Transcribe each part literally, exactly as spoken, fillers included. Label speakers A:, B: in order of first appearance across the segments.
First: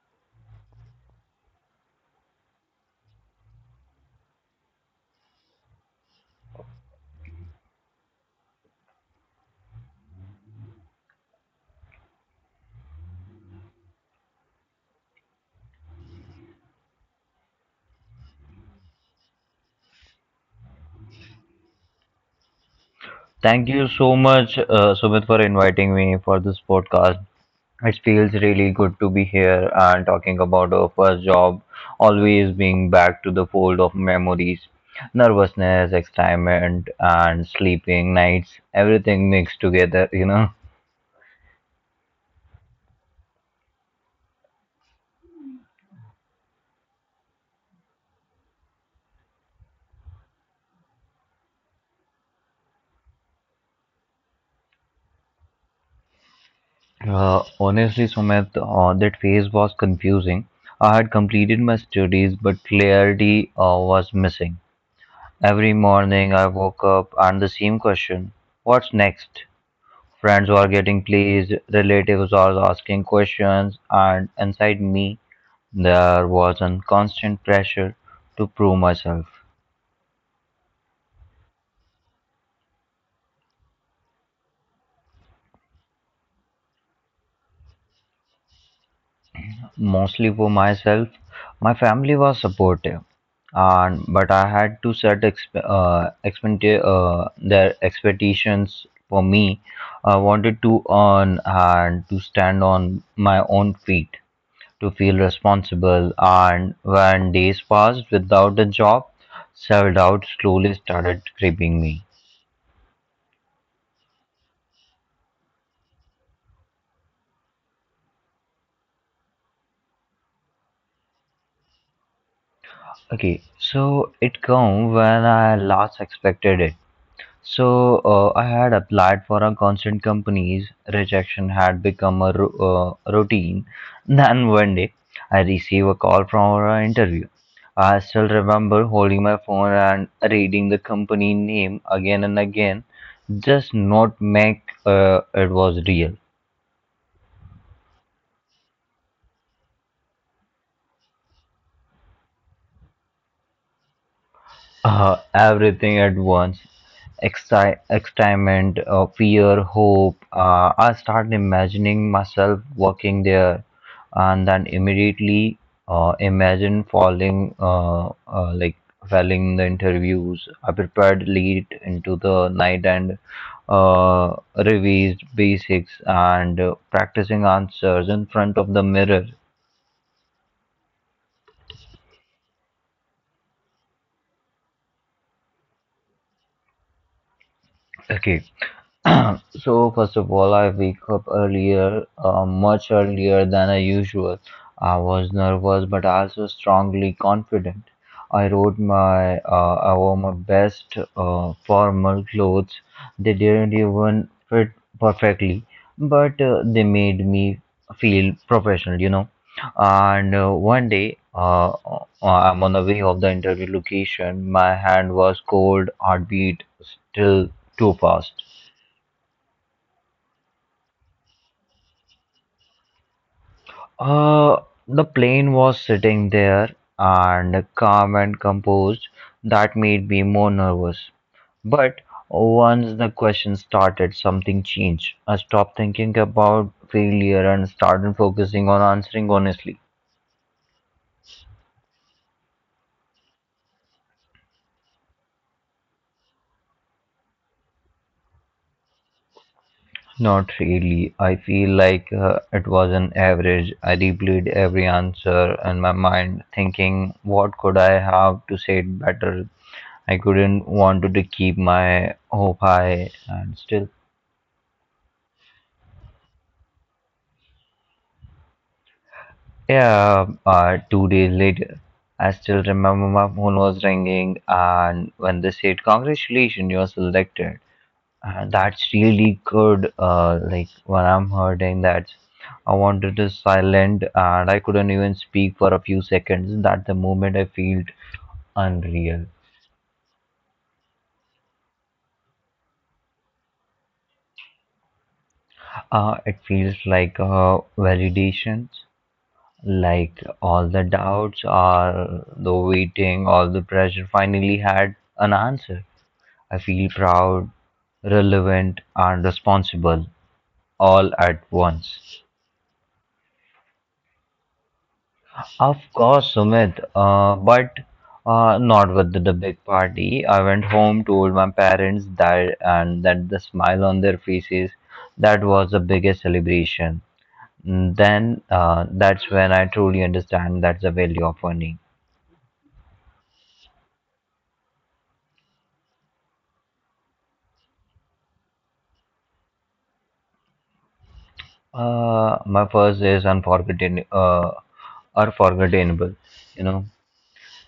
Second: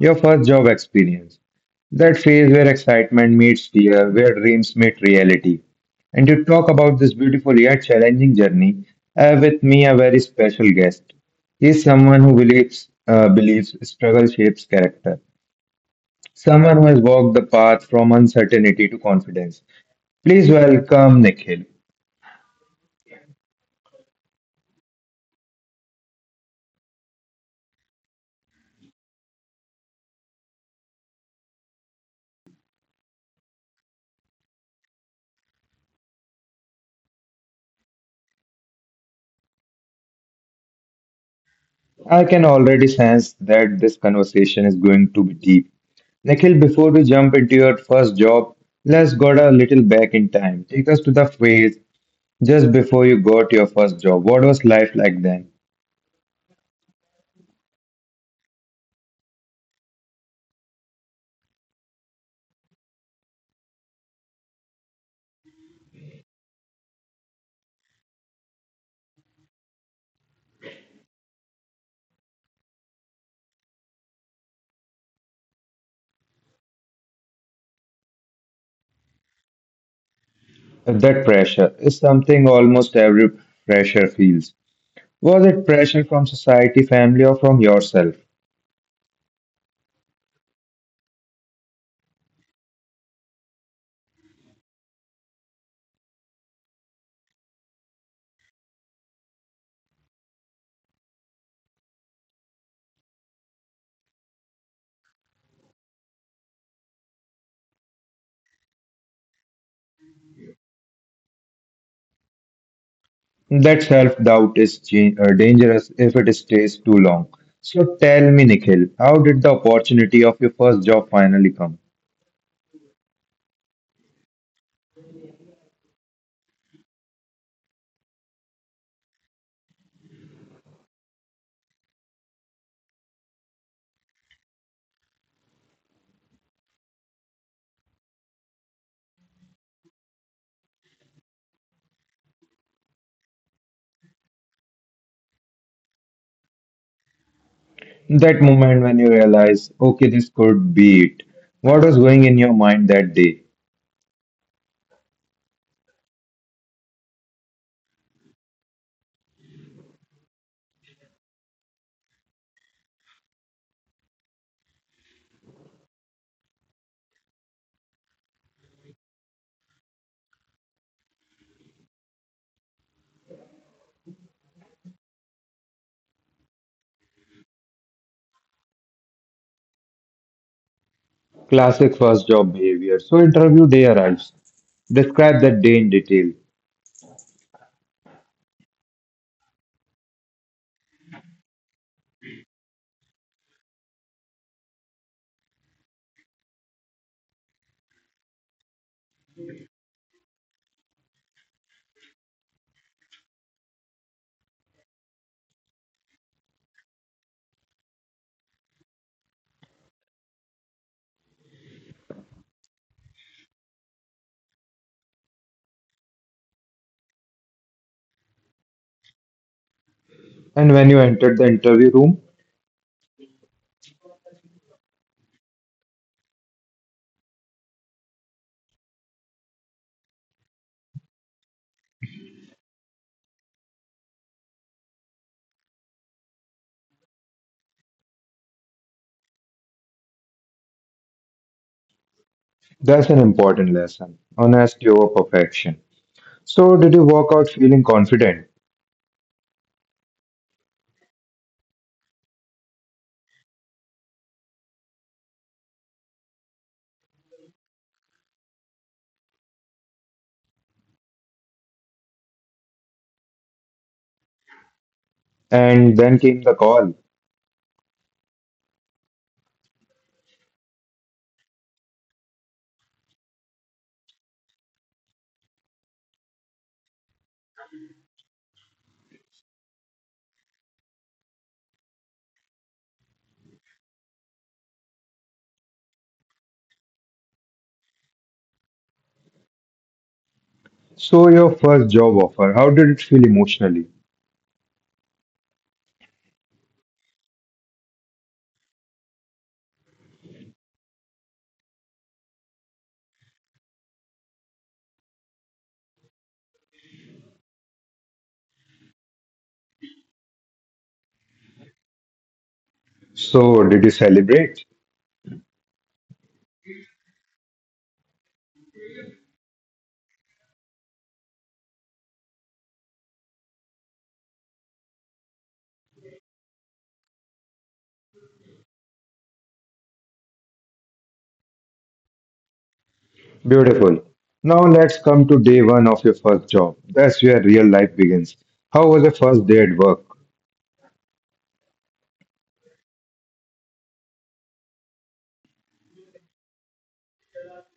A: Your first job experience. That phase where excitement meets fear, where dreams meet reality. And to talk about this beautiful yet challenging journey, I have with me a very special guest. He is someone who believes uh, believes struggle shapes character. Someone who has walked the path from uncertainty to confidence. Please welcome Nikhil.
B: Thank you so much, uh, Sumit, for inviting me for this podcast. It feels really good to be here and talking about our first job, always being back to the fold of memories, nervousness, excitement, and sleeping nights, everything mixed together, you know.
A: I can already sense that this conversation is going to be deep. Nikhil, before we jump into your first job, let's go a little back in time. Take us to the phase just before you got your first job. What was life like then?
B: Uh, honestly, Sumit, uh, that phase was confusing. I had completed my studies, but clarity uh, was missing. Every morning I woke up and the same question, what's next? Friends were getting pleased, relatives were asking questions, and inside me, there was a constant pressure to prove myself.
A: That pressure is something almost every fresher feels. Was it pressure from society, family, or from yourself?
B: Mostly for myself, my family was supportive, and but I had to set exp- uh, expecta- uh, their expectations for me. I wanted to earn and to stand on my own feet, to feel responsible, and when days passed without a job, self-doubt slowly started creeping me.
A: That self doubt is cha- uh, dangerous if it stays too long. So tell me, Nikhil, how did the opportunity of your first job finally come?
B: Okay, so it come when I last expected it. So uh, I had applied for a constant companies. Rejection had become a ru- uh, routine. Then one day, I received a call from an interview. I still remember holding my phone and reading the company name again and again, just not make uh, it was real.
A: That moment when you realize, okay, this could be it. What was going in your mind that day?
B: Uh, everything at once. Exci- excitement, uh, fear, hope. Uh, I started imagining myself working there and then immediately uh, imagine falling, uh, uh, like failing the interviews. I prepared late into the night and uh, revised basics and uh, practicing answers in front of the mirror.
A: Classic first job behavior. So, interview day arrives. Describe that day in detail.
B: Okay, so first of all, I wake up earlier, uh, much earlier than I usual. I was nervous, but also strongly confident. I wrote my, uh, I wore my best uh, formal clothes. They didn't even fit perfectly, but uh, they made me feel professional, you know. And uh, one day, uh, uh, I'm on the way of the interview location. My hand was cold, heartbeat still too fast.
A: And when you entered the interview room,
B: Uh, the plane was sitting there and calm and composed. That made me more nervous. But once the question started, something changed. I stopped thinking about failure and started focusing on answering honestly.
A: that's an important lesson, honesty over perfection. So, did you walk out feeling confident?
B: Not really. I feel like uh, it was an average. I replayed every answer in my mind, thinking, what could I have to say it better? I couldn't want to keep my hope high, and still.
A: And then came the call.
B: Yeah, uh, two days later, I still remember my phone was ringing, and when they said, Congratulations, you're selected. And that's really good. Uh, like, when I'm hurting, that I wanted to silent, and I couldn't even speak for a few seconds. That the moment I felt unreal.
A: So, your first job offer, how did it feel emotionally?
B: Uh, it feels like uh, validations, like all the doubts, all the waiting, all the pressure finally had an answer. I feel proud, relevant, and responsible all at once.
A: So, did you celebrate?
B: Of course, Sumit, uh, but uh, not with the the big party. I went home, told my parents that, and that the smile on their faces, that was the biggest celebration. Mm, then uh, that's when I truly understand that's the value of earning.
A: Beautiful. Now let's come to day one of your first job. That's where real life begins. How was your first day at work?
B: Uh, my first is unforgettable, uh, unforgettable, you know.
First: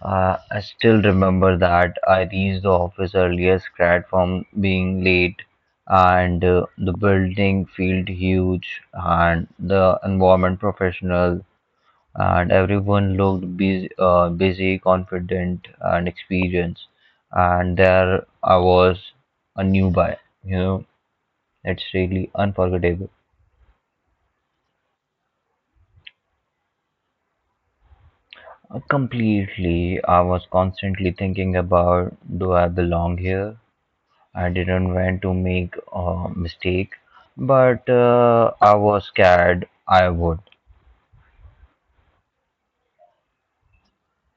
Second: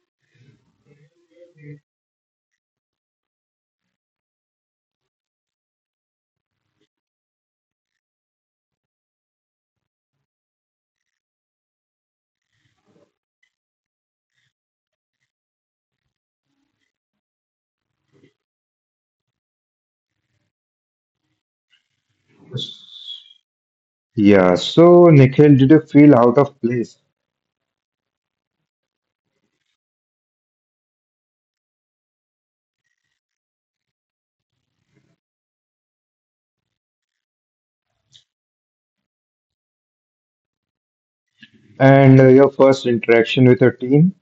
B: Uh, I still remember that I reached the office earlier, grad from being late, and uh, the building felt huge, and the environment professional, and everyone looked busy, uh, busy, confident, and experienced. And there I was, a newbie. You know, it's really unforgettable.
A: Yeah, so Nikhil, did you feel out of place?
B: Uh, Completely, I was constantly thinking about, do I belong here? I didn't want to make a mistake, but uh, I was scared I would.
A: And uh, your first interaction with your team?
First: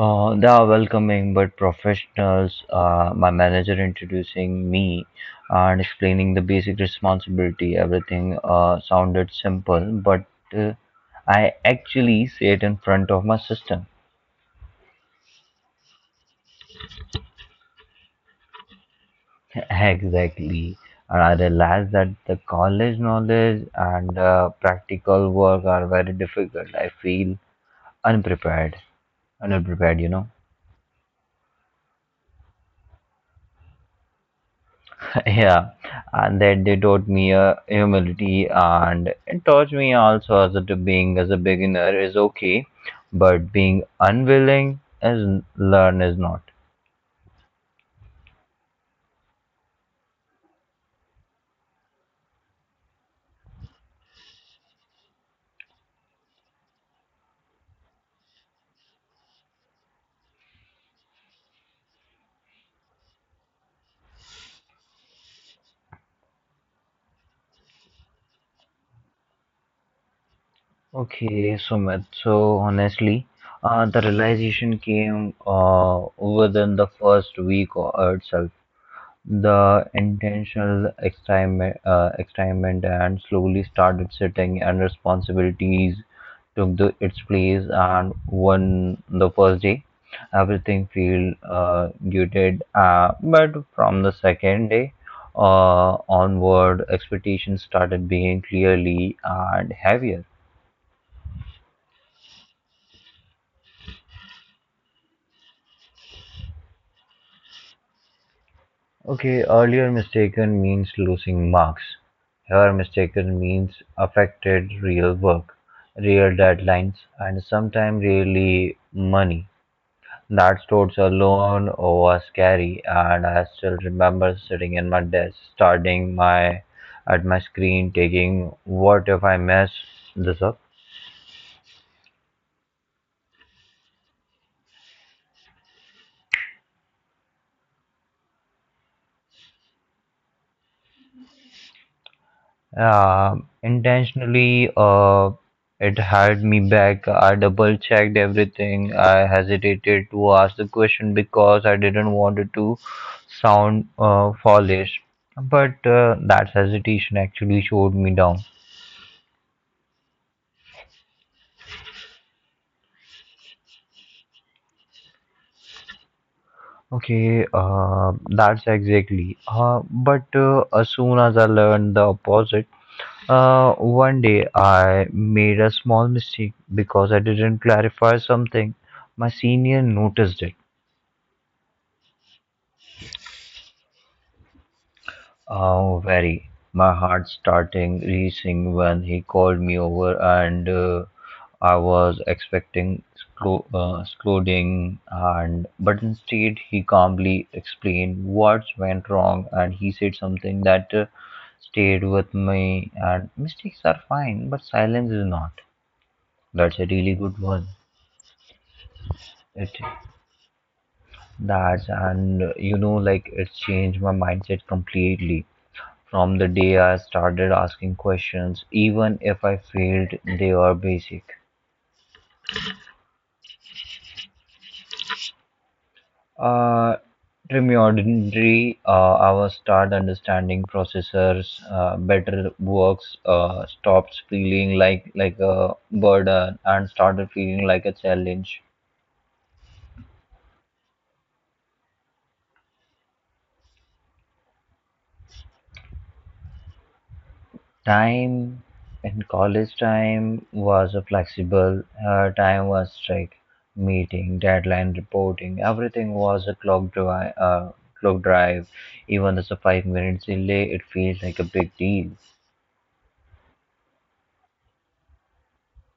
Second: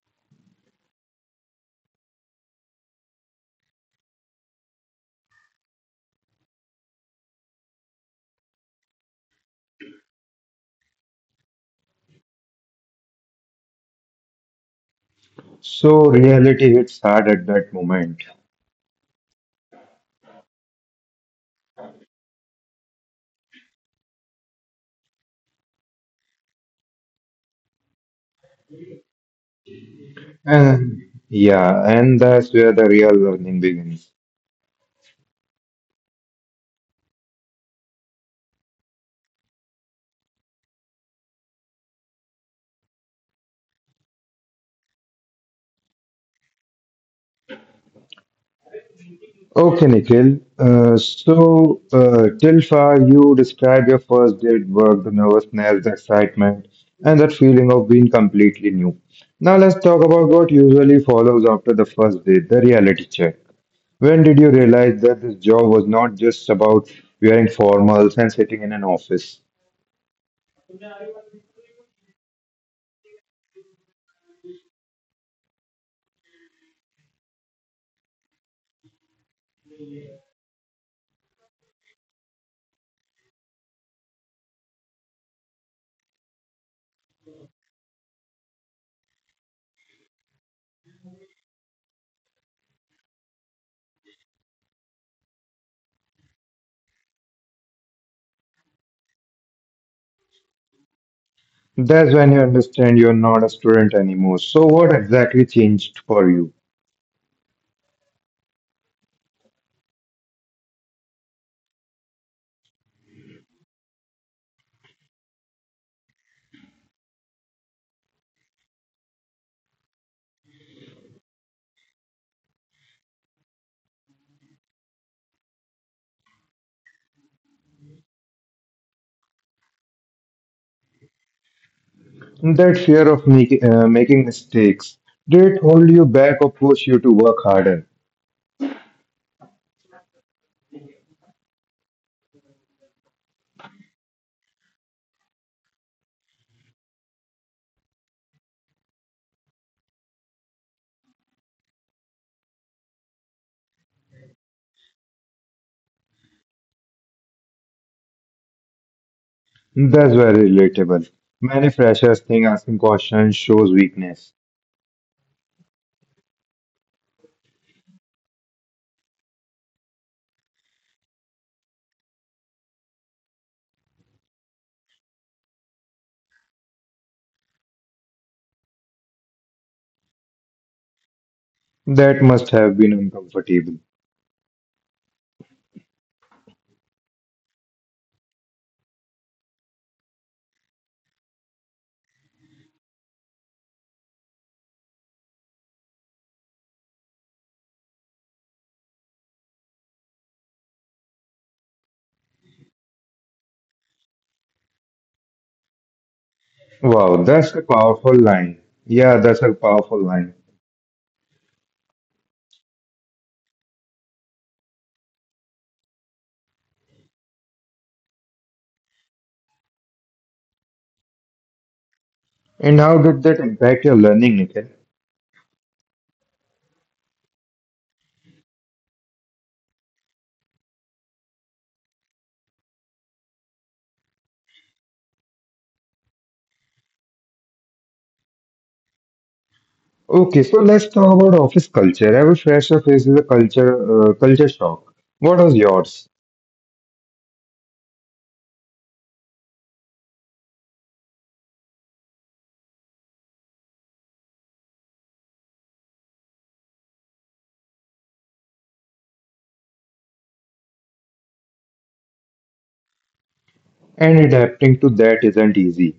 B: Uh, they are welcoming but professionals. Uh, my manager introducing me and explaining the basic responsibility. Everything uh, sounded simple, but uh, I actually sat in front of my system.
A: So reality hits hard at that moment.
B: Exactly. And I realized that the college knowledge and uh, practical work are very difficult. I feel unprepared, underprepared, you know.
A: And yeah, and that's where the real learning begins.
B: Yeah, and that they taught me uh, humility, and it taught me also as a, to being as a beginner is okay, but being unwilling is learn is not.
A: Okay, Nikhil. Uh, so, uh, till far, you described your first day at work, the nervousness, the excitement, and that feeling of being completely new. Now, let's talk about what usually follows after the first day, the reality check. When did you realize that this job was not just about wearing formals and sitting in an office?
B: Okay, Sumit. So honestly, uh, the realization came uh, within the first week or itself. The intentional experiment, uh, experiment and slowly started sitting, and responsibilities took the, its place. And one the first day, everything feel uh, muted. Uh, but from the second day uh, onward, expectations started being clearly and heavier.
A: That's when you understand you're not a student anymore. So, what exactly changed for you?
B: Okay, earlier mistaken means losing marks. Here mistaken means affected real work, real deadlines, and sometimes really money. That thoughts alone was scary, and I still remember sitting in my desk, starting my at my screen, taking, what if I mess this up?
A: That fear of make, uh, making mistakes, did it hold you back or push you to work harder?
B: Uh, intentionally, uh, it held me back. I double checked everything. I hesitated to ask the question because I didn't want it to sound uh, foolish. But uh, that hesitation actually showed me down.
A: That's very relatable. Many freshers think asking questions shows weakness.
B: Okay, uh, that's exactly. Uh, but uh, as soon as I learned the opposite, uh, one day I made a small mistake because I didn't clarify something. My senior noticed it.
A: That must have been uncomfortable.
B: Oh, very. My heart starting racing when he called me over, and uh, I was expecting explo- uh, exploding. And but instead, he calmly explained what went wrong, and he said something that uh, stayed with me. And mistakes are fine, but silence is not. That's a
A: Wow,
B: really good
A: that's a
B: one.
A: powerful line. Yeah, that's a
B: It
A: powerful line.
B: that and uh, you know, like it changed my mindset completely. From the day I started asking questions, even if I failed, they were basic.
A: And how did that impact your learning, Nikhil?
B: Uh, Remedially, uh, I was start understanding processors, uh, better works, uh, stopped feeling like like a burden and started feeling like a challenge.
A: Okay, so let's talk about office culture. Every fresher faces a culture uh, culture shock. What was yours?
B: Time in college time was a flexible. Her time was strict. Meeting, deadline, reporting, everything was a clock drive. Uh, clock drive. Even as a five minutes delay, it feels like a big deal.
A: And adapting to that isn't easy.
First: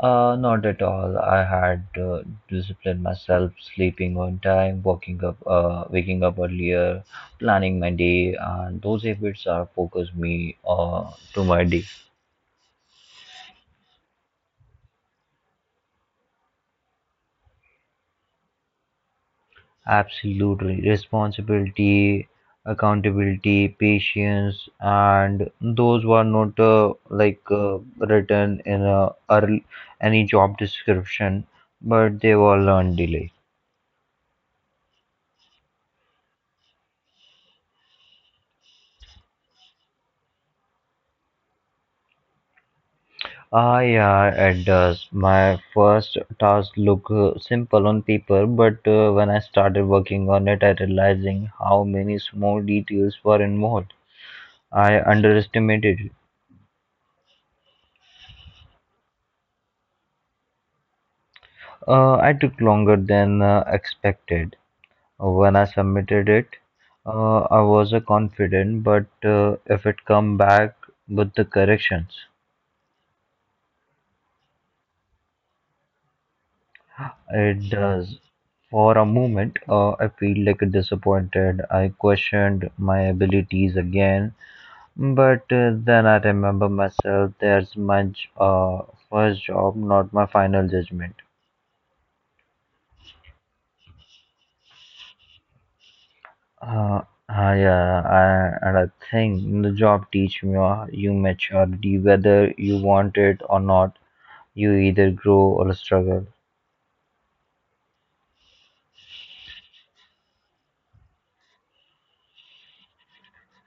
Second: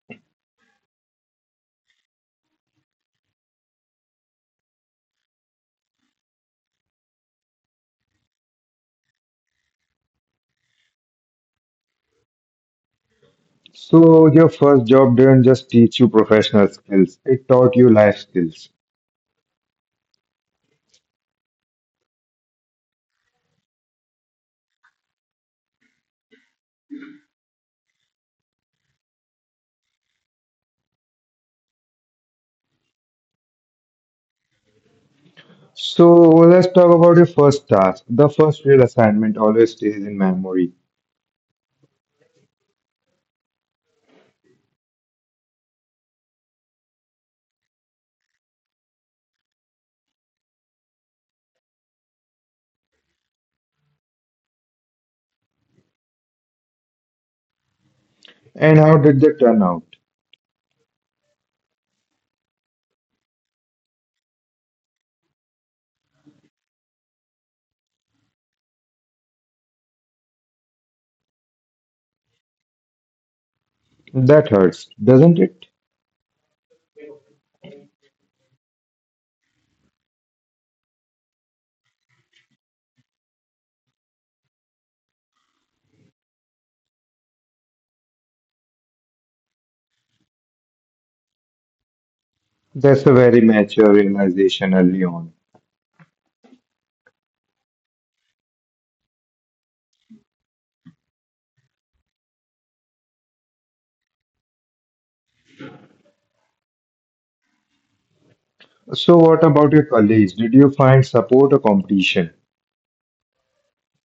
B: Uh, not at all. I had uh, disciplined myself, sleeping on time, waking up, uh, waking up earlier, planning my day, and those habits are focus me uh, to my day.
A: So your first job didn't just teach you professional skills, it taught you life skills.
B: Absolutely. Responsibility, accountability, patience, and those were not uh, like uh, written in a early, any job description, but they were learned daily.
A: So let's talk about your first task. The first real assignment always stays in memory.
B: Ah, yeah, it does. My first task look uh, simple on paper, but uh, when I started working on it, I realizing how many small details were involved. I underestimated it.
A: And how did they turn out?
B: Uh, I took longer than uh, expected. When I submitted it, uh, I wasn't confident, but uh, if it come back with the corrections,
A: That hurts, doesn't it?
B: it does. For a moment, uh, I feel like disappointed. I questioned my abilities again, but uh, then I remember myself. There's my j- uh, first job, not my final judgment.
A: That's a very mature realization early on.
B: Uh, uh, yeah, I, and I think the job teach me uh, you maturity, whether you want it or not. You either grow or struggle.
A: So what about your colleagues? Did you find support or competition?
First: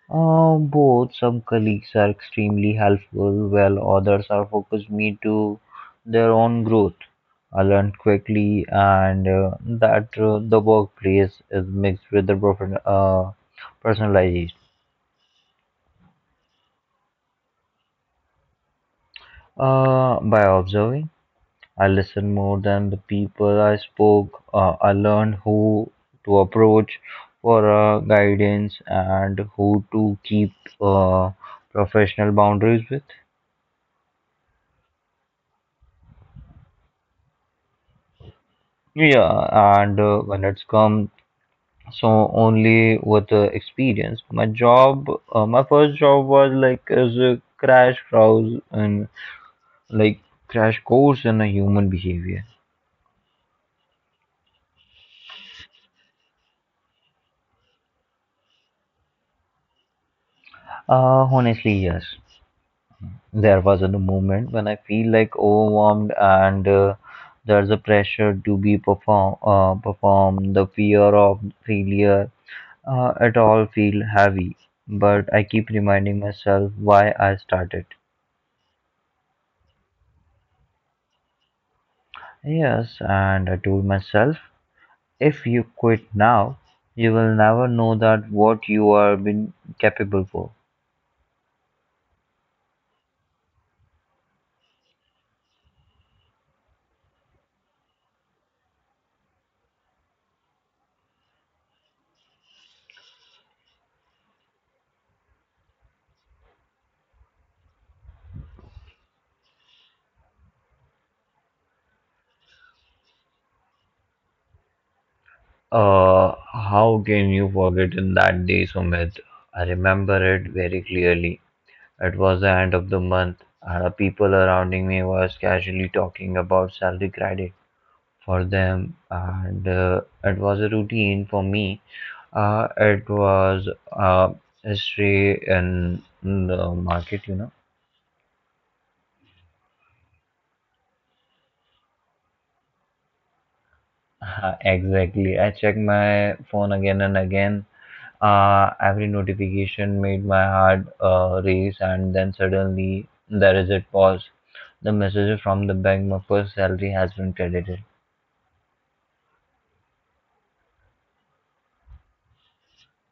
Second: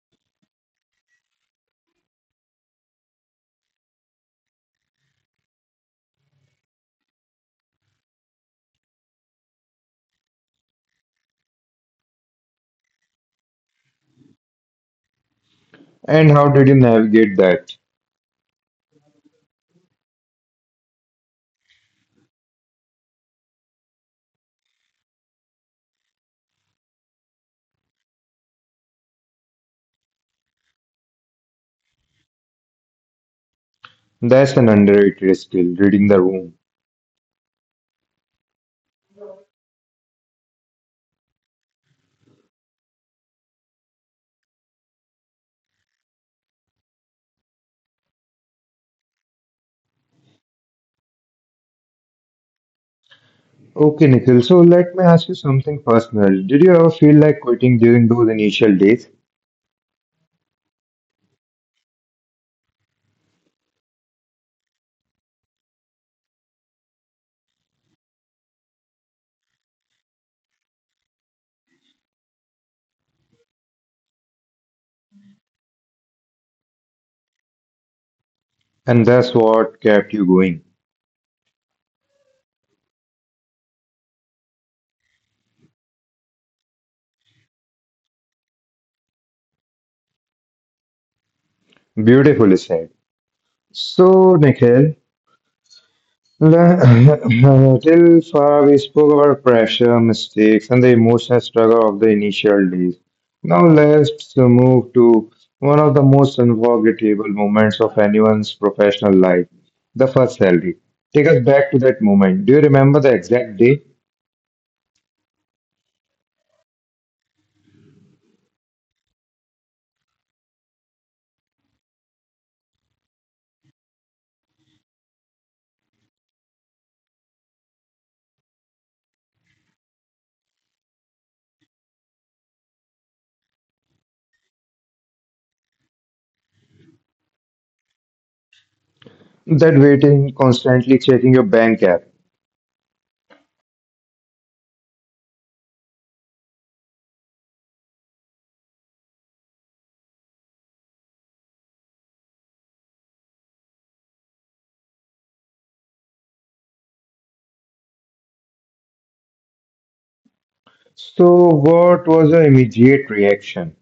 B: Uh, both. Some colleagues are extremely helpful, while others are focused me to their own growth. I learned quickly, and uh, that uh, the workplace is mixed with the prof- uh, personalization.
A: And how did you navigate that?
B: Uh, by observing, I listened more than the people I spoke. Uh, I learned who to approach for uh, guidance and who to keep uh, professional boundaries with.
A: That's an underrated skill, reading the room.
B: Yeah, and uh, when it's come, so only with the experience. My job, uh, my first job was like as a crash course and like crash course in a human behavior.
A: Okay, Nikhil. So let me ask you something personal. Did you ever feel like quitting during those initial days?
B: Uh, honestly, yes. There was a moment when I feel like overwhelmed and uh, there's a pressure to be perform uh, perform the fear of failure. Uh, it all feel heavy, but I keep reminding myself why I started.
A: And that's what kept you going.
B: Yes, and I told myself, if you quit now, you will never know that what you are been capable for.
A: Beautifully said. So, Nikhil, le- till far we spoke about pressure, mistakes, and the emotional struggle of the initial days. Now let's move to one of the most unforgettable moments of anyone's professional life, the first salary. Take us back to that moment. Do you remember the exact day?
B: Uh, how can you forget in that day, Sumit? I remember it very clearly. It was the end of the month, and the people around me was casually talking about salary credit for them, and uh, it was a routine for me. Uh, it was uh, history in the market, you know.
A: That waiting, constantly checking your bank app.
B: Uh, Exactly. I checked my phone again and again. Uh, every notification made my heart uh, race, and then suddenly there is a pause. The message from the bank, my first salary has been credited.
A: So, what was your immediate reaction?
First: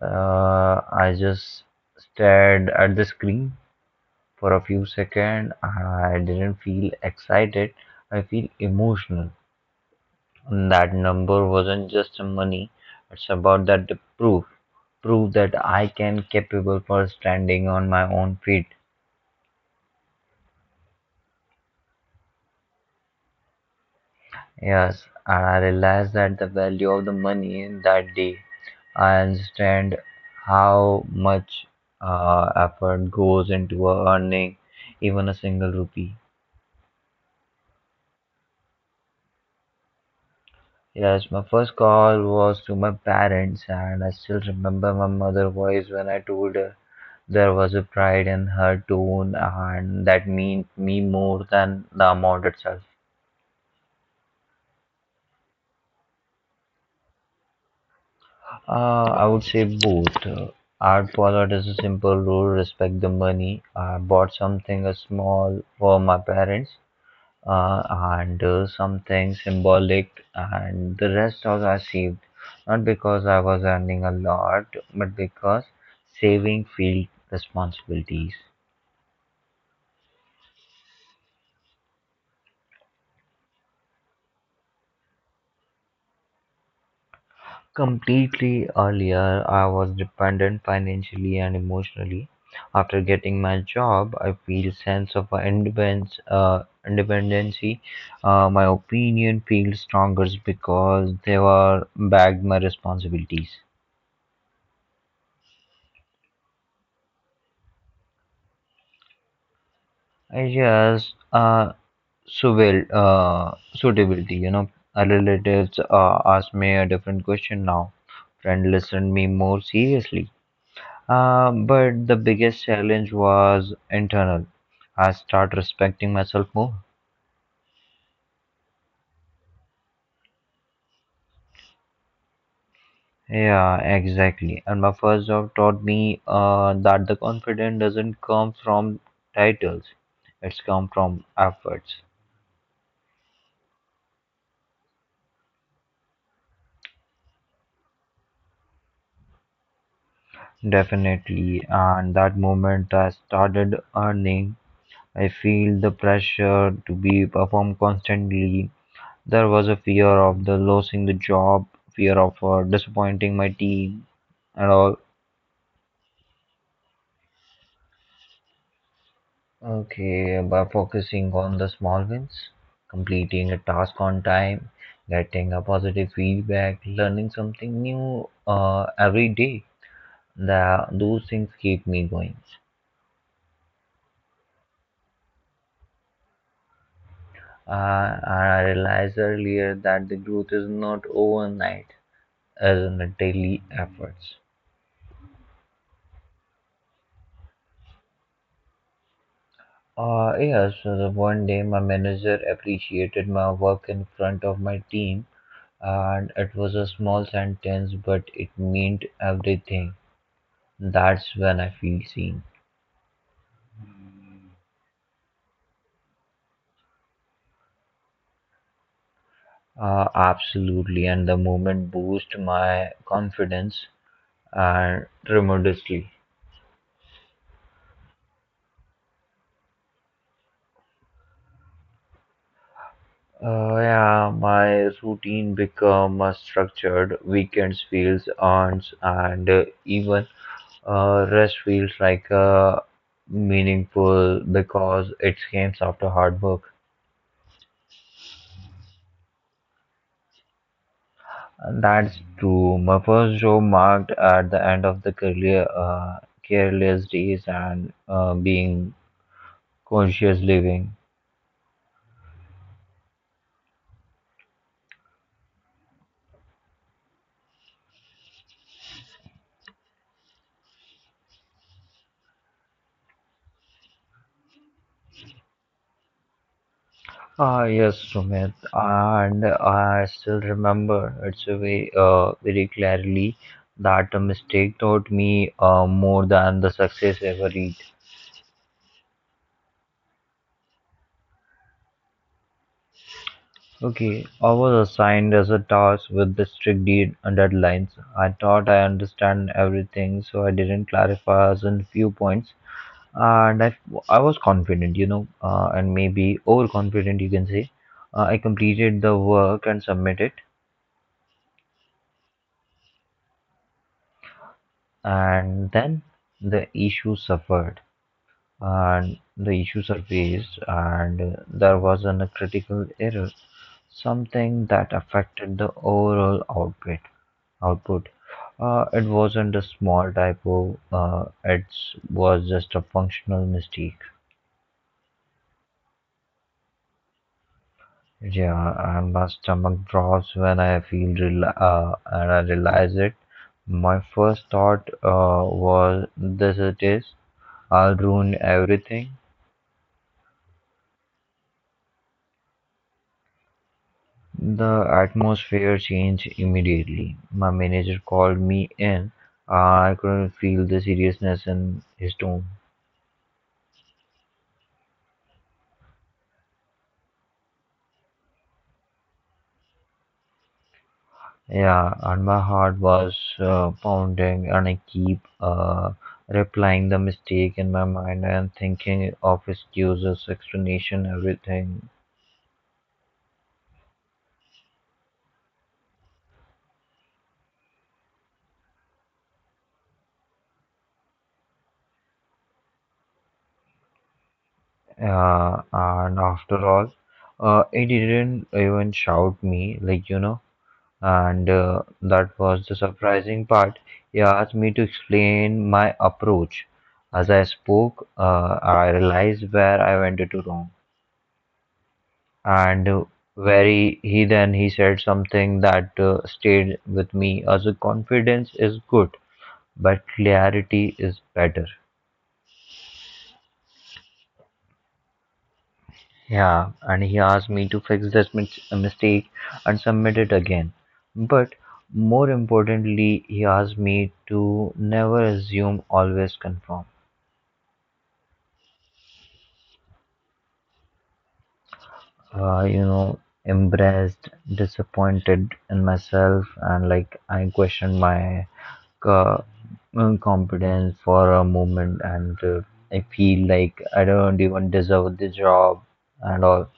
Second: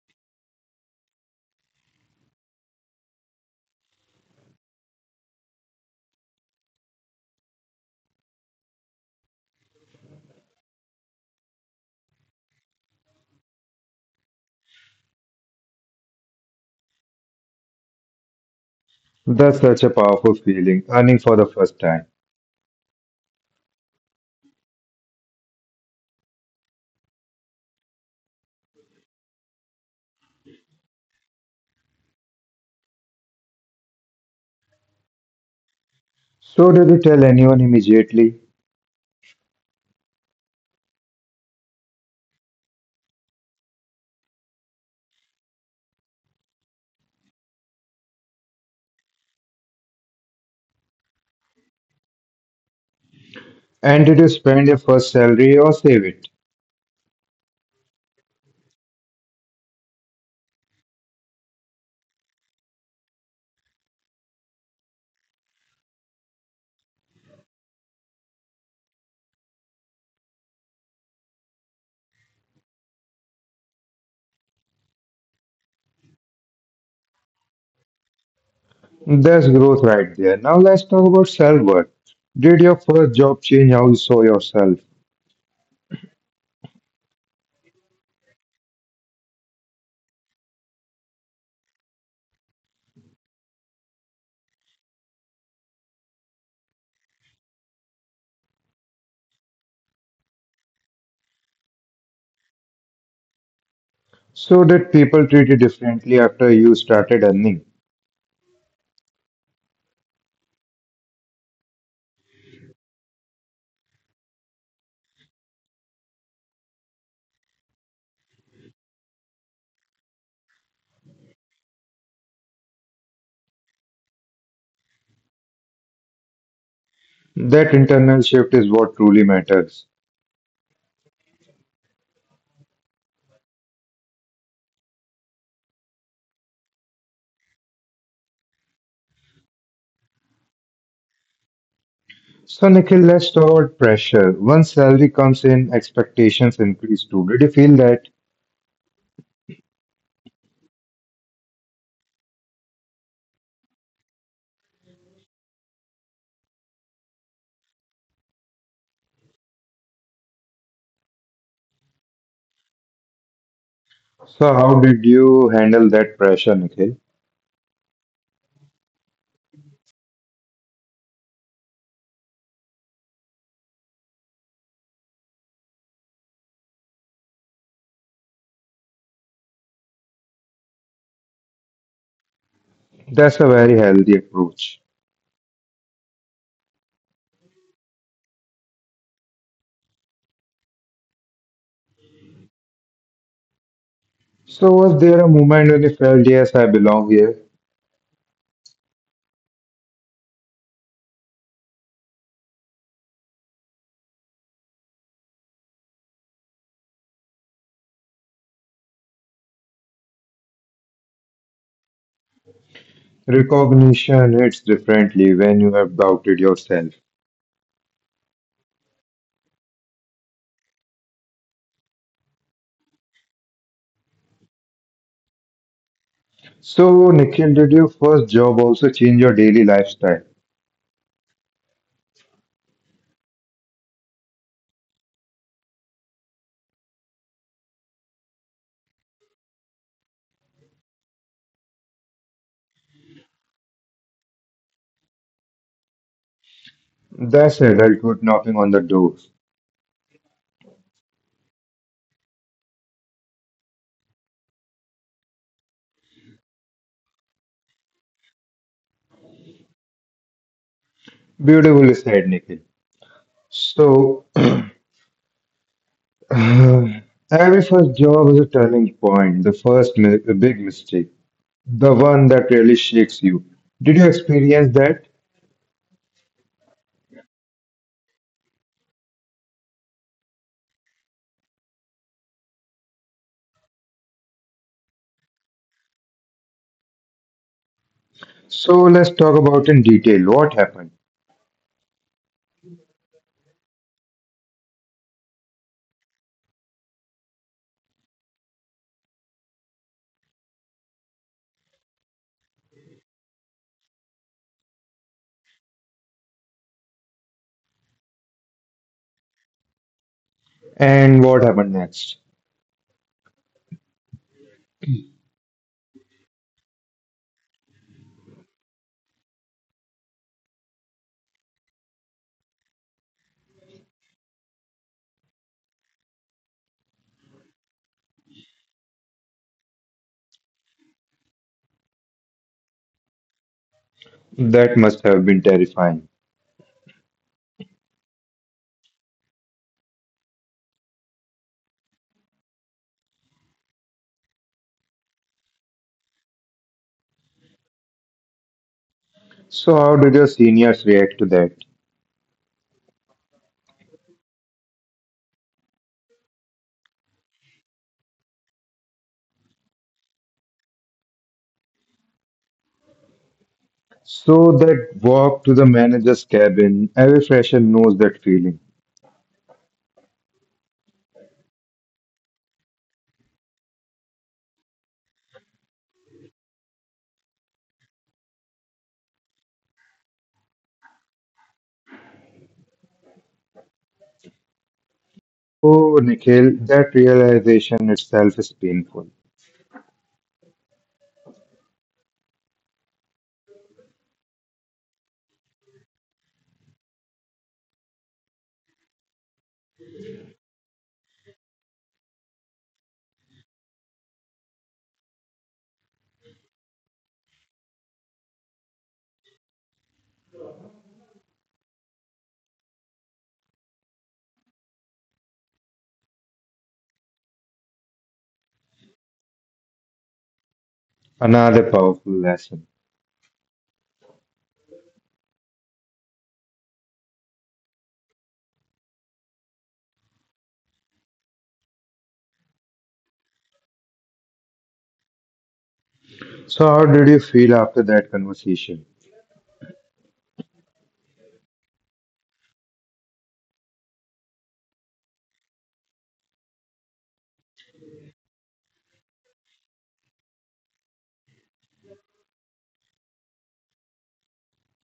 B: Uh, I just stared at the screen for a few seconds. I didn't feel excited. I feel emotional. And that number wasn't just money. It's about that proof, proof that I can capable for standing on my own feet.
A: That's such a powerful feeling, earning for the first time.
B: Yes, and I realized that the value of the money in that day. I understand how much uh, effort goes into earning even a single rupee.
A: So, did you tell anyone immediately?
B: Yes, my first call was to my parents, and I still remember my mother voice when I told her. There was a pride in her tone, and that meant me more than the amount itself.
A: And did you spend your first salary or save it?
B: Uh, I would say both. Uh, I followed as a simple rule: respect the money. I bought something uh, small for my parents, uh, and uh, something symbolic, and the rest was achieved not because I was earning a lot, but because saving field responsibilities.
A: That's growth right there. Now, let's talk about self worth. Did your first job change how you saw yourself?
B: Completely earlier, I was dependent financially and emotionally. After getting my job, I feel sense of independence, uh, independency. Uh, my opinion feels stronger because they were bagged my responsibilities.
A: So, did people treat you differently after you started earning?
B: Yes, uh, suitable, uh, suitability. You know, our relatives uh, asked me a different question now. Friend listened me more seriously. Uh, but the biggest challenge was internal. I start respecting myself more.
A: That internal shift is what truly matters.
B: Yeah, exactly. And my first job taught me uh, that the confidence doesn't come from titles; it's come from efforts.
A: So, Nikhil, let's talk about pressure. Once salary comes in, expectations increase too. Did you feel that?
B: Definitely, and that moment I started earning I feel the pressure to be perform constantly. There was a fear of the losing the job, fear of uh, disappointing my team, and all.
A: So, how did you handle that pressure, Nikhil?
B: Okay, by focusing on the small wins, completing a task on time, getting a positive feedback, learning something new uh, every day, the, those things keep me going.
A: That's a very healthy approach.
B: Uh, and I realized earlier that the growth is not overnight, as in a daily efforts.
A: So, was there a moment when you felt, yes, I belong here?
B: Uh, yeah, so the one day my manager appreciated my work in front of my team, and it was a small sentence, but it meant everything. That's when I feel seen.
A: Recognition hits differently when you have doubted yourself.
B: Uh, absolutely, and the moment boost my confidence and tremendously.
A: So, Nikhil, did your first job also change your daily lifestyle?
B: Uh, yeah, my routine become a structured. Weekends feels earned, and uh, even Uh, rest feels like uh, meaningful because it came after hard work.
A: That's adulthood knocking on the door.
B: And that's true. My first job marked at the end of the career, uh, careless days and uh, being conscious living.
A: Beautifully said, Nikhil. So, Uh, Every first job is a turning point, the first mi- the big mistake, the one that really shakes you. Did you experience that?
B: Ah, yes, Sumit. And I still remember it's a way uh, very clearly that a mistake taught me uh, more than the success ever reached.
A: So let's talk about in detail what happened
B: Okay, I was assigned as a task with the strict de- deadlines. I thought I understand everything, so I didn't clarify as in few points, and I, I was confident, you know, uh, and maybe overconfident, you can say. Uh, I completed the work and submitted,
A: and what happened next.
B: and then the issue suffered, and the issue surfaced, and uh, there was an, a critical error something that affected the overall output. Output. Uh, it wasn't a small typo. Uh, it was just a functional mistake.
A: That must have been terrifying.
B: Yeah, and my stomach drops when I feel rela uh, and I realize it. My first thought uh, was, "This it is. I'll ruin everything."
A: So how did your seniors react to that?
B: The atmosphere changed immediately. My manager called me in. I couldn't feel the seriousness in his tone.
A: So that walk to the manager's cabin, every fresher knows that feeling.
B: Yeah, and my heart was uh, pounding, and I keep uh, replying the mistake in my mind and thinking of excuses, explanation, everything.
A: Oh, Nikhil, that realization itself is painful.
B: Uh, and after all, uh, he didn't even shout me, like you know. And uh, that was the surprising part. He asked me to explain my approach. As I spoke, uh, I realized where I went to wrong. And uh, very he he then he said something that uh, stayed with me as a confidence is good but clarity is better.
A: Another powerful lesson.
B: Yeah, and he asked me to fix this mis- mistake and submit it again, but more importantly he asked me to never assume, always confirm.
A: So, how did you feel after that conversation?
B: Uh, you know, embarrassed, disappointed in myself, and like I questioned my co- uh, mm, competence for a moment, and uh, I feel like I don't even deserve the job and all.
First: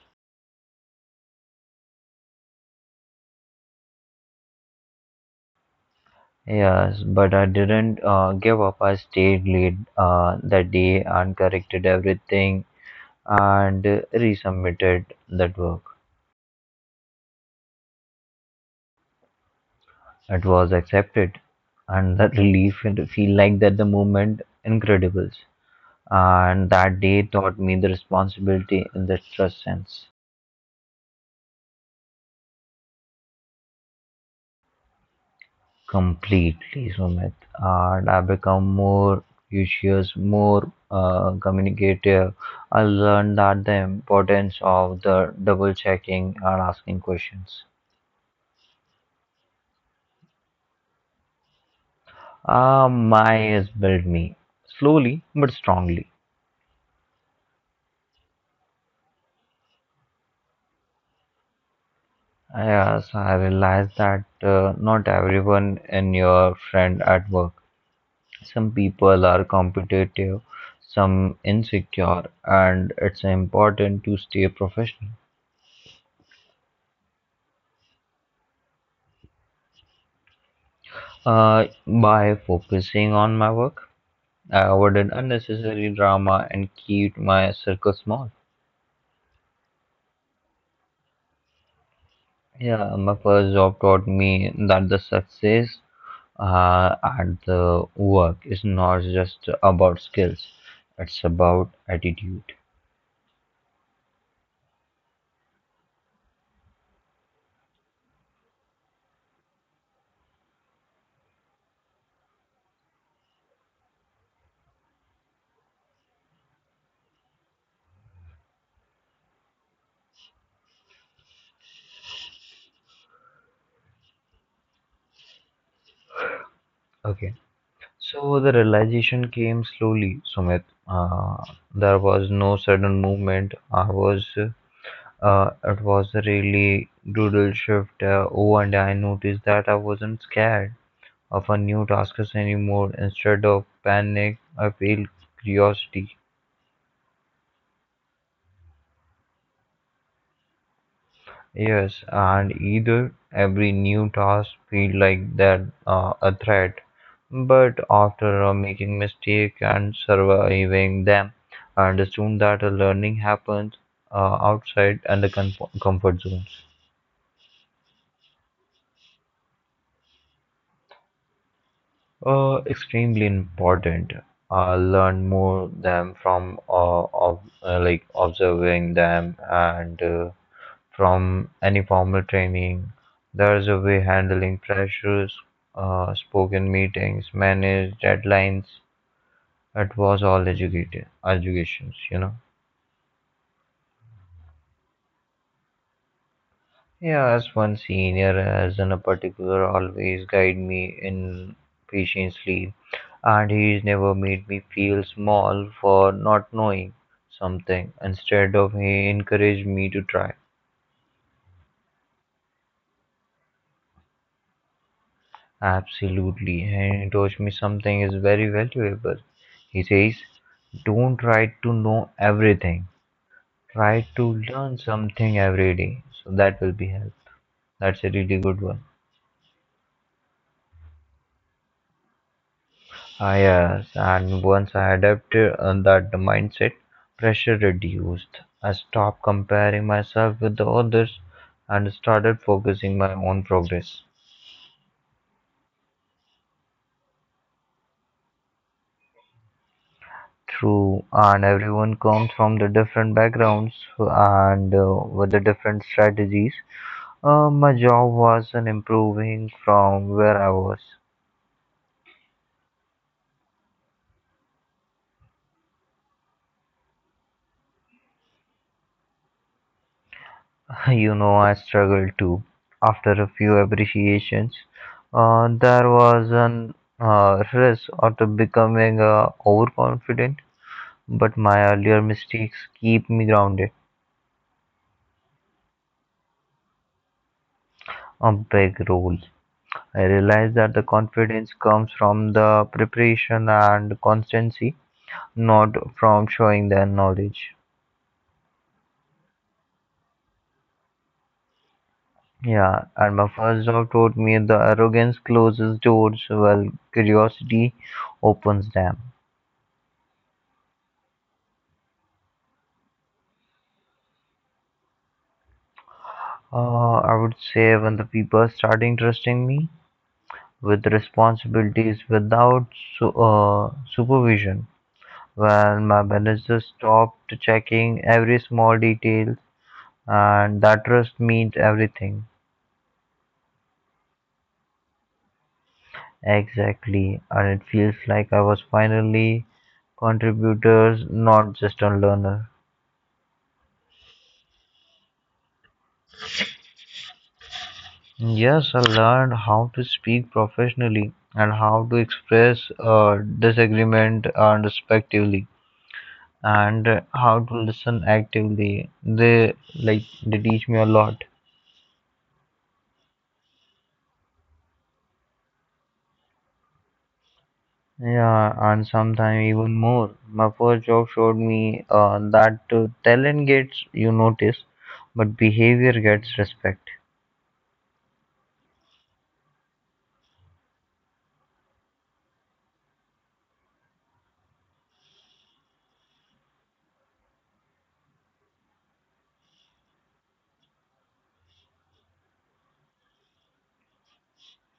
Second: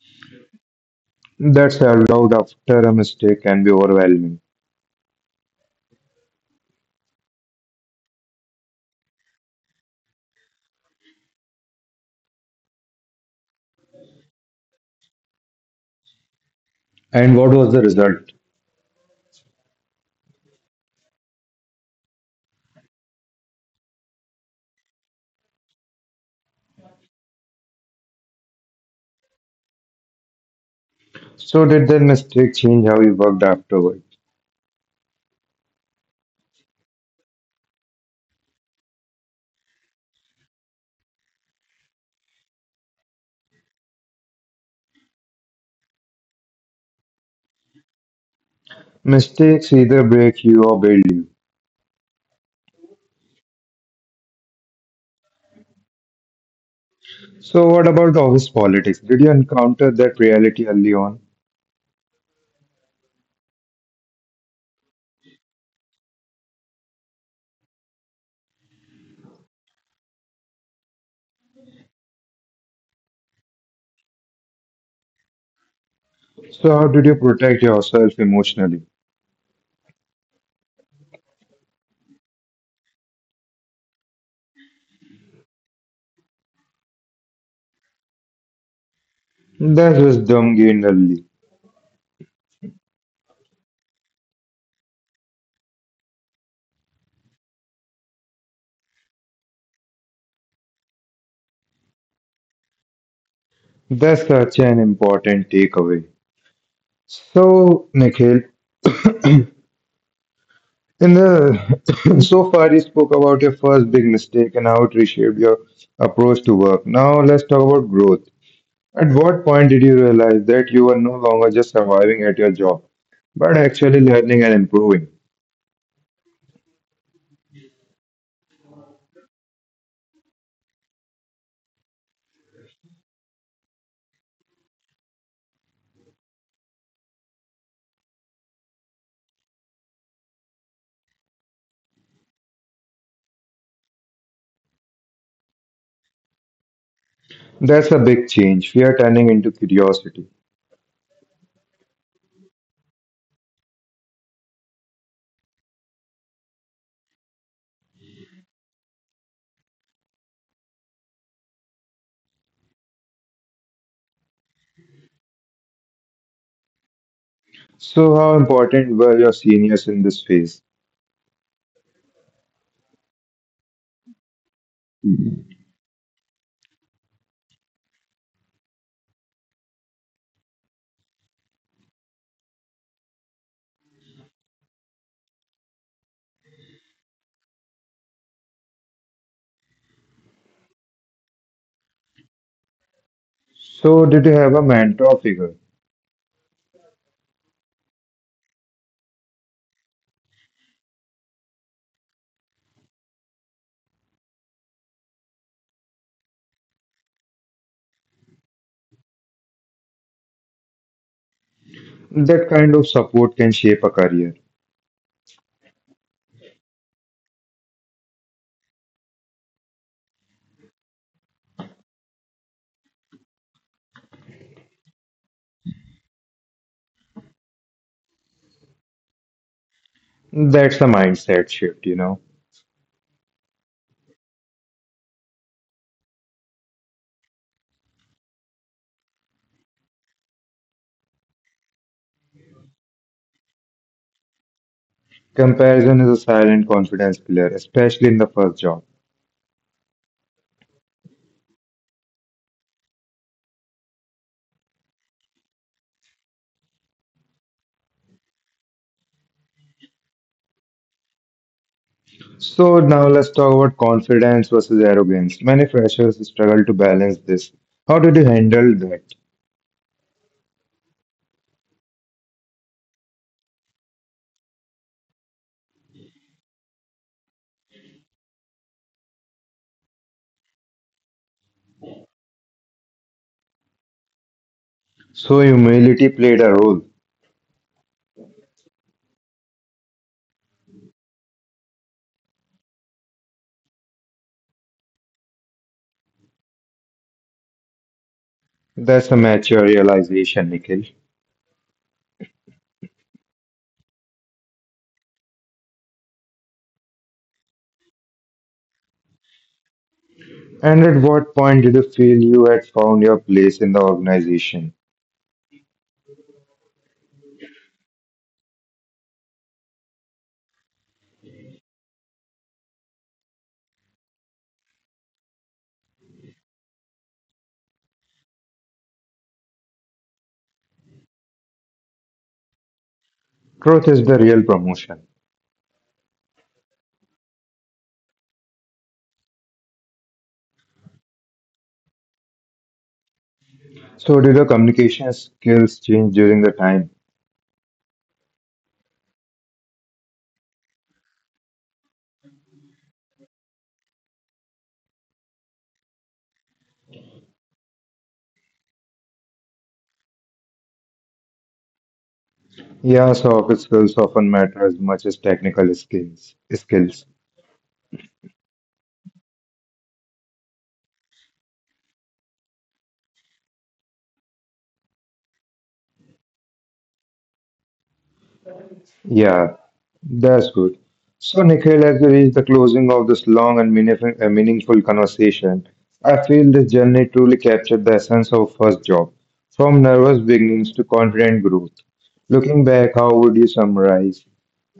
A: That self doubt after a mistake can be overwhelming.
B: Yes, but I didn't uh, give up. I stayed late uh, that day and corrected everything and uh, resubmitted that work.
A: And what was the result?
B: It was accepted, and that relief and feel like that the moment incredible. And that day taught me the responsibility in the trust sense.
A: So, did that mistake change how you worked afterward?
B: Completely, Sumit, and I become more curious, more uh, communicative. I learned that the importance of the double checking and asking questions.
A: Mistakes either break you or build you.
B: Uh, my has built me slowly but strongly.
A: So, what about office politics? Did you encounter that reality early on?
B: Yes, I realized that uh, not everyone in your friend at work. Some people are competitive, some insecure, and it's important to stay professional.
A: So, how did you protect yourself emotionally?
B: Uh, by focusing on my work, I avoided unnecessary drama and kept my circle small.
A: That's wisdom gained early.
B: Yeah, my first job taught me that the success uh, at the work is not just about skills, it's about attitude.
A: That's such an important takeaway. So, Nikhil, And uh, so far, you spoke about your first big mistake and how it reshaped your approach to work. Now, let's talk about growth. At what point did you realize that you were no longer just surviving at your job, but actually learning and improving?
B: Okay. So the realization came slowly, Sumit. Uh, there was no sudden movement. I was, uh, it was a really brutal shift. Uh, oh, and I noticed that I wasn't scared of a new task anymore. Instead of panic, I felt curiosity.
A: That's a big change, fear turning into curiosity.
B: Yes, and either every new task feel like that uh, a threat, but after uh, making mistake and surviving them, I understood that uh, learning happens uh, outside and the comfo- comfort zones.
A: So, how important were your seniors in this phase?
B: Uh, extremely important. I learn more them from uh, of uh, like observing them and uh, from any formal training. There's a way handling pressures, uh, spoken meetings, managed deadlines. It was all educated educations, you know.
A: So, did you have a mentor figure?
B: Yeah, as one senior as in a particular always guide me in patiently and he's never made me feel small for not knowing something. Instead of he encouraged me to try.
A: That kind of support can shape a career.
B: Absolutely, and he taught me something is very valuable. He says, don't try to know everything. Try to learn something every day. So that will be help. That's a really good one.
A: That's a mindset shift, you know.
B: Ah, yes, and once I adapted uh, that mindset, pressure reduced. I stopped comparing myself with the others and started focusing my own progress.
A: Comparison is a silent confidence killer, especially in the first job.
B: True, and everyone comes from the different backgrounds and uh, with the different strategies. Uh, my job wasn't improving from where I was.
A: So now let's talk about confidence versus arrogance. Many freshers struggle to balance this. How did you handle that?
B: You know, I struggled too. After a few appreciations, uh, there was an uh, risk of to becoming uh, overconfident, but my earlier mistakes keep me grounded.
A: So humility played a role.
B: A big role. I realized that the confidence comes from the preparation and constancy, not from showing their knowledge.
A: That's a mature realization, Nikhil.
B: Yeah, and my first job taught me the arrogance closes doors while curiosity opens them.
A: And at what point did you feel you had found your place in the organization?
B: Uh, I would say when the people starting trusting me with responsibilities without su- uh, supervision, when my manager stopped checking every small detail, and that trust means everything.
A: Growth is the real promotion.
B: Exactly, and it feels like I was finally contributors, not just a learner.
A: So did your communication skills change during the time?
B: Yes, I learned how to speak professionally and how to express uh, disagreement and respectively, and uh, how to listen actively. They like they teach me a lot.
A: Yeah, soft skills often matter as much as technical skills. Skills.
B: Yeah, and sometimes even more. My first job showed me uh, that uh, talent gets you notice, but behavior gets respect.
A: Yeah, that's good. So, Nikhil, as we reach the closing of this long and meaningful, uh, meaningful conversation, I feel this journey truly captured the essence of first job, from nervous beginnings to confident growth. Looking back, how would you summarize?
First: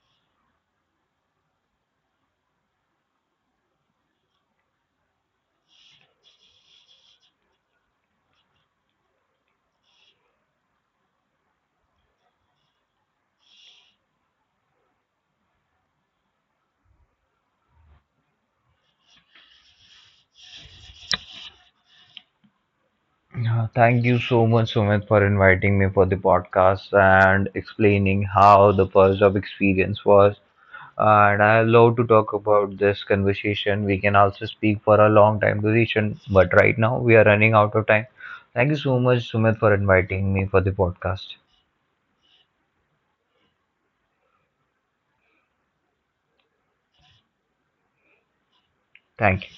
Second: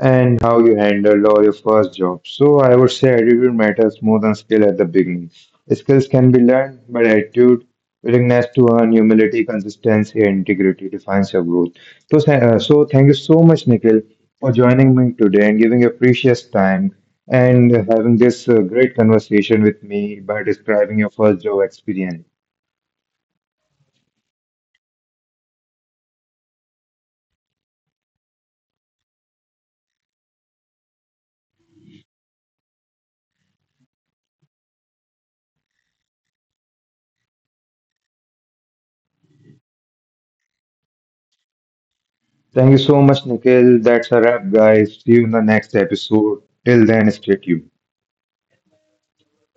A: And how you handled or your first job. So I would say attitude matters more than skill at the beginning. Skills can be learned, but attitude, willingness to earn, humility, consistency, and integrity defines your growth. So, tha- uh, so thank you so much, Nikhil, for joining me today and giving your precious time and having this uh, great conversation with me by describing your first job experience.
B: Yeah, thank you so much, Sumit, for inviting me for the podcast and explaining how the first job experience was. And I love to talk about this conversation. We can also speak for a long time duration, but right now we are running out of time. Thank you so much, Sumit, for inviting me for the podcast.
A: Thank you so much, Nikhil. That's a wrap, guys. See you in the next episode. Till then, stay tuned.
B: Thank you.